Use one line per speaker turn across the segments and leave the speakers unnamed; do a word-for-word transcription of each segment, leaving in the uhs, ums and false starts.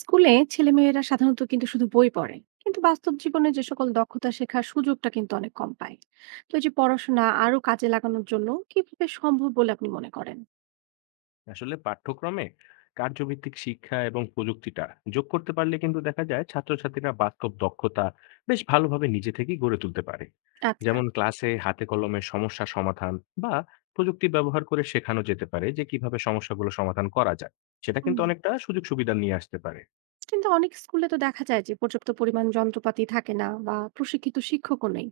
স্কুলে ছেলেমেয়েরা সাধারণত কিন্তু শুধু বই পড়ে। কিন্তু বাস্তব জীবনে যে সকল দক্ষতা শেখার সুযোগটা কিন্তু অনেক কম পায়। তো এই যে পড়াশোনা আরো কাজে লাগানোর জন্য কিভাবে সম্ভব বলে আপনি মনে করেন?
আসলে পাঠ্যক্রমে কার্যভিত্তিক শিক্ষা এবং প্রযুক্তিটা যোগ করতে পারলে কিন্তু দেখা যায় ছাত্রছাত্রীরা বাস্তব দক্ষতা বেশ ভালোভাবে নিজে থেকেই গড়ে তুলতে পারে।
আচ্ছা।
যেমন ক্লাসে হাতে কলমে সমস্যা সমাধান বা প্রযুক্তি ব্যবহার করে শেখানো যেতে পারে যে কিভাবে সমস্যাগুলো সমাধান করা যায়, সেটা কিন্তু
হুম।
অনেকটা সুযোগ সুবিধা নিয়ে আসতে পারে।
কিন্তু অনেক স্কুলে তো দেখা যায় যে পর্যাপ্ত পরিমাণ যন্ত্রপাতি থাকে না বা প্রশিক্ষিত শিক্ষকও নেই।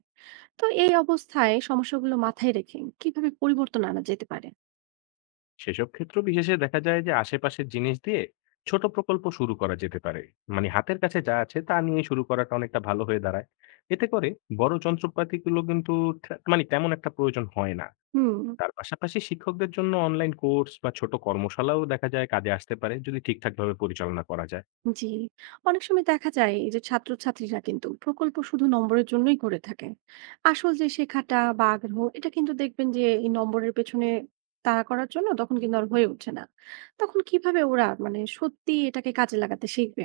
তো এই অবস্থায় সমস্যাগুলো মাথায় রেখে কিভাবে পরিবর্তন আনা যেতে পারে?
সেসব ক্ষেত্র বিশেষে দেখা যায় যে আশেপাশের জিনিস দিয়ে ছোট প্রকল্প শুরু করা যেতে পারে, মানে হাতের কাছে যা আছে তা নিয়ে শুরু করাটা অনেকটা ভালো হয়ে দাঁড়ায়। এতে করে বড় যন্ত্রপাতিগুলো কিন্তু থে- মানে তেমন একটা প্রয়োজন হয় না।
হুম।
তার পাশাপাশি শিক্ষকদের জন্য অনলাইন কোর্স বা ছোট কর্মশালাও দেখা যায় কাজে আসতে পারে যদি ঠিকঠাক ভাবে পরিচালনা করা যায়।
জি। অনেক সময় দেখা যায় এই যে ছাত্রছাত্রীরা কিন্তু প্রকল্প শুধু নম্বরের জন্যই করে থাকে। আসল যে শেখাটা বা আগ্রহ, এটা কিন্তু দেখবেন যে এই নম্বরের পেছনে তাড়া করার জন্য তখন কিন্তু আর হয়ে ওঠে না। তখন কিভাবে ওরা মানে সত্যি এটাকে কাজে লাগাতে শিখবে?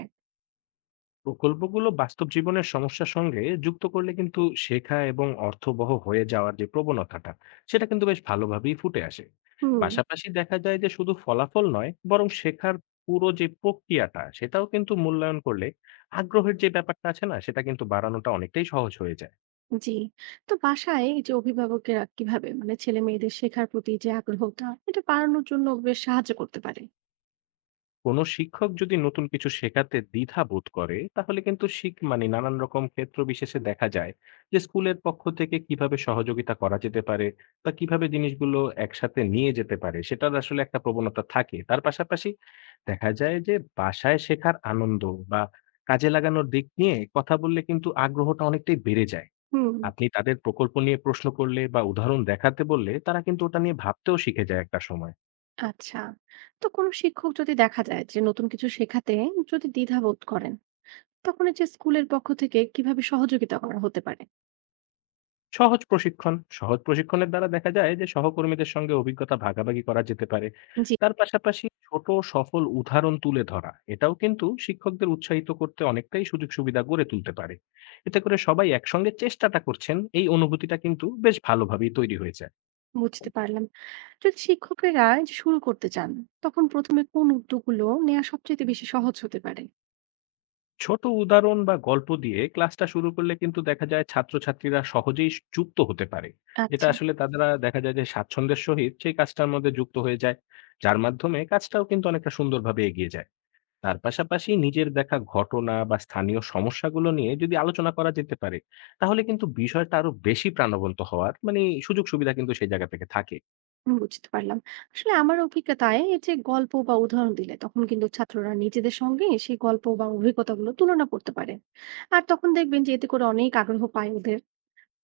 প্রকল্পগুলো বাস্তব জীবনের সমস্যার সঙ্গে যুক্ত করলে কিন্তু শেখা এবং অর্থবহ হয়ে যাওয়ার যে প্রবণতাটা, সেটা কিন্তু বেশ ভালোভাবেই ফুটে আসে।
হুম।
পাশাপাশি দেখা যায় যে শুধু ফলাফল নয় বরং শেখার পুরো যে প্রক্রিয়াটা সেটাও কিন্তু মূল্যায়ন করলে আগ্রহের যে ব্যাপারটা আছে না, সেটা কিন্তু বাড়ানোটা অনেকটাই সহজ হয়ে যায়।
জি। তো বাসায় এই যে অভিভাবকেরা কিভাবে মানে ছেলে মেয়েদের শেখার প্রতি যে আগ্রহটা এটা বাড়ানোর জন্য বেশ সাহায্য করতে পারে?
কোনো শিক্ষক যদি নতুন কিছু শেখাতে দ্বিধা বোধ করে তাহলে কিন্তু শিখ মানে নানান রকম ক্ষেত্র বিশেষে দেখা যায় যে স্কুলের পক্ষ থেকে কিভাবে সহযোগিতা করা যেতে পারে বা কিভাবে জিনিসগুলো একসাথে নিয়ে যেতে পারে সেটার আসলে একটা প্রবণতা থাকে। তার পাশাপাশি দেখা যায় যে বাসায় শেখার আনন্দ বা কাজে লাগানোর দিক নিয়ে কথা বললে কিন্তু আগ্রহটা অনেকটাই বেড়ে যায়।
হুম।
আপনি তাদের প্রকল্প নিয়ে প্রশ্ন করলে বা উদাহরণ দেখাতে বললে তারা কিন্তু ওটা নিয়ে ভাবতেও শিখে যায় একটা সময়।
আচ্ছা। তো কোনো শিক্ষক যদি দেখা যায় যে নতুন কিছু শেখাতে যদি দ্বিধা বোধ করেন, তখন এই যে স্কুলের পক্ষ থেকে কিভাবে সহযোগিতা করা হতে পারে?
সহজ প্রশিক্ষণ। সহজ প্রশিক্ষণের দ্বারা দেখা যায় যে সহকর্মীদের সঙ্গে অভিজ্ঞতা ভাগাভাগি করা যেতে পারে।
জি।
তার পাশাপাশি ছোট সফল উদাহরণ তুলে ধরা, এটাও কিন্তু শিক্ষকদের উৎসাহিত করতে অনেকটাই সুযোগ সুবিধা গড়ে তুলতে পারে। এতে করে সবাই একসঙ্গে চেষ্টাটা করছেন, এই অনুভূতিটা কিন্তু বেশ ভালোভাবেই তৈরি হয়েছে।
বুঝতে পারলাম। যদি শিক্ষকেরা এই যে শুরু করতে চান, তখন প্রথমে কোন উদ্যোগগুলো নেওয়া সবচেয়ে বেশি সহজ হতে পারে?
ছোট উদাহরণ বা গল্প দিয়ে ক্লাসটা শুরু করলে কিন্তু দেখা যায় ছাত্রছাত্রীরা সহজেই স যুক্ত হতে পারে। এটা
আচ্ছা।
আসলে তারা দেখা যায় যে স্বাচ্ছন্দ্যের সহিত সেই কাজটার মধ্যে যুক্ত হয়ে যায়। যার মাধ্যমে কাজটাও কিন্তু অনেকটা সুন্দরভাবে এগিয়ে যায়। তার পাশাপাশি নিজের দেখা ঘটনা বা স্থানীয় সমস্যাগুলো নিয়ে যদি আলোচনা করা যেতে পারে, তাহলে কিন্তু বিষয়টা আরো বেশি প্রাণবন্ত হওয়ার মানে সুযোগ সুবিধা কিন্তু সেই জায়গা থেকে থাকে।
হুম, বুঝতে পারলাম। আসলে আমার অভিজ্ঞতায় এই যে গল্প বা উদাহরণ দিলে, তখন কিন্তু ছাত্ররা নিজেদের সঙ্গে সেই গল্প বা অভিজ্ঞতাগুলো তুলনা করতে পারে। আর তখন দেখবেন যে এতে করে অনেক আগ্রহ পায় ওদের।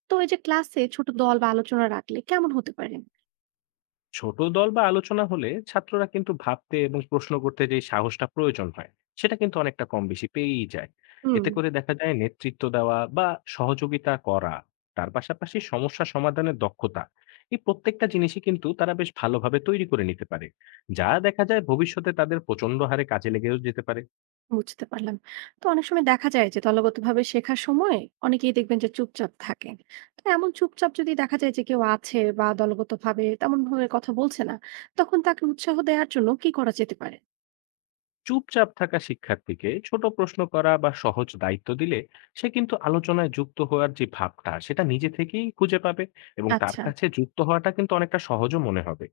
তো এই যে ক্লাসে ছোট দল বা আলোচনা রাখলে কেমন হতে পারে?
ছোট দল বা আলোচনা হলে ছাত্ররা কিন্তু ভাবতে এবং প্রশ্ন করতে যে সাহসটা প্রয়োজন হয়, সেটা কিন্তু অনেকটা কম বেশি পেয়েই যায়।
হুম।
এতে করে দেখা যায় নেতৃত্ব দেওয়া বা সহযোগিতা করা, তার পাশাপাশি সমস্যা সমাধানের দক্ষতা, এই প্রত্যেকটা জিনিসই কিন্তু তারা বেশ ভালোভাবে তৈরি করে নিতে পারে। যা দেখা যায় ভবিষ্যতে তাদের প্রচন্ড হারে কাজে লেগেও যেতে পারে।
বুঝতে পারলাম। তো অনেক সময় দেখা যায় যে দলগতভাবে শেখার সময় অনেকেই দেখবেন যে চুপচাপ থাকে। তো এমন চুপচাপ যদি দেখা যায় যে কেউ আছে বা দলগতভাবে তেমনভাবে কথা বলছে না, তখন তাকে উৎসাহ দেওয়ার জন্য কি করা যেতে পারে?
চুপচাপ থাকা শিক্ষার্থীকে ছোট প্রশ্ন করা বা সহজ দায়িত্ব দিলে সে কিন্তু আলোচনায় যুক্ত হওয়ার যে ভাবটা সেটা নিজে থেকেই খুঁজে পাবে এবং তার
আচ্ছা।
কাছে যুক্ত হওয়াটা কিন্তু অনেকটা সহজও মনে হবে।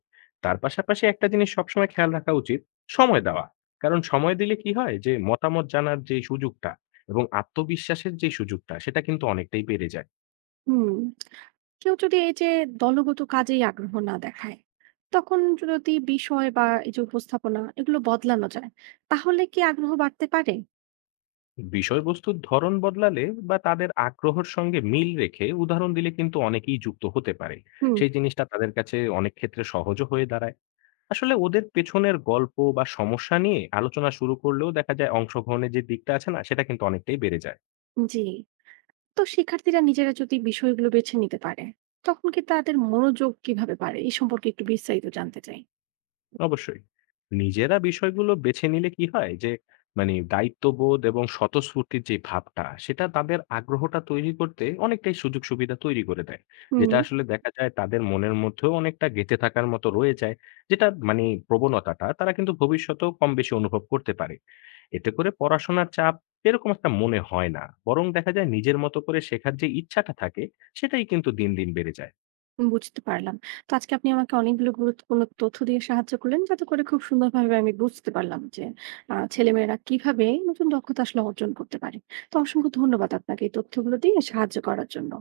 তার পাশাপাশি একটা জিনিস সবসময় খেয়াল রাখা উচিত, সময় দেওয়া। কারণ সময় দিলে কি হয় যে মতামত জানার যে সুযোগটা এবং আত্মবিশ্বাসের যে সুযোগটা সেটা কিন্তু অনেকটাই বেড়ে যায়।
হুম। কেউ যদি এই যে দলগত কাজেই আগ্রহ না দেখায়, তখন যদি বিষয় বা এই যে উপস্থাপনা এগুলো বদলানো যায়, তাহলে কি আগ্রহ বাড়তে পারে?
বিষয়বস্তুর ধরন বদলালে বা তাদের আগ্রহের সঙ্গে মিল রেখে উদাহরণ দিলে কিন্তু অনেকেই যুক্ত হতে পারে।
হুম।
সেই জিনিসটা তাদের কাছে অনেক ক্ষেত্রে সহজও হয়ে দাঁড়ায়। আসলে ওদের পেছনের গল্প বা সমস্যা নিয়ে আলোচনা শুরু করলেও দেখা যায় অংশগ্রহণের যে দিকটা আছে না সেটা কিন্তু অনেকটাই বেড়ে যায়।
জি। তো শিক্ষার্থীরা নিজেরা যদি বিষয়গুলো বেছে নিতে পারে, তখন কি তাদের মনোযোগ কিভাবে বাড়ে এই সম্পর্কে একটু বিস্তারিত জানতে চাই।
অবশ্যই। নিজেরা বিষয়গুলো বেছে নিলে কি হয় যে মানে দায়িত্ববোধ এবং স্বতঃস্ফূর্তির যে ভাবটা সেটা তাদের আগ্রহটা তৈরি করতে অনেকটাই সুযোগ সুবিধা তৈরি করে দেয়।
হুম।
যেটা আসলে দেখা যায় তাদের মনের মধ্যেও অনেকটা গেঁথে থাকার মতো রয়ে যায়। যেটা মানে প্রবণতাটা তারা কিন্তু ভবিষ্যতেও কম বেশি অনুভব করতে পারে। এতে করে পড়াশোনার চাপ এরকম একটা মনে হয় না। বরং দেখা যায় নিজের মতো করে শেখার যে ইচ্ছাটা থাকে সেটাই কিন্তু দিন, দিন বেড়ে যায়।
বুঝতে পারলাম। তো আজকে আপনি আমাকে অনেকগুলো গুরুত্বপূর্ণ তথ্য দিয়ে সাহায্য করলেন, যাতে করে খুব সুন্দরভাবে আমি বুঝতে পারলাম যে আহ, ছেলেমেয়েরা কিভাবে নতুন দক্ষতা আসলে অর্জন করতে পারে। তো অসংখ্য ধন্যবাদ আপনাকে এই তথ্যগুলো দিয়ে সাহায্য করার জন্য।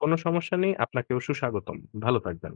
কোনো সমস্যা নেই। আপনাকেও সুস্বাগতম। ভালো থাকবেন।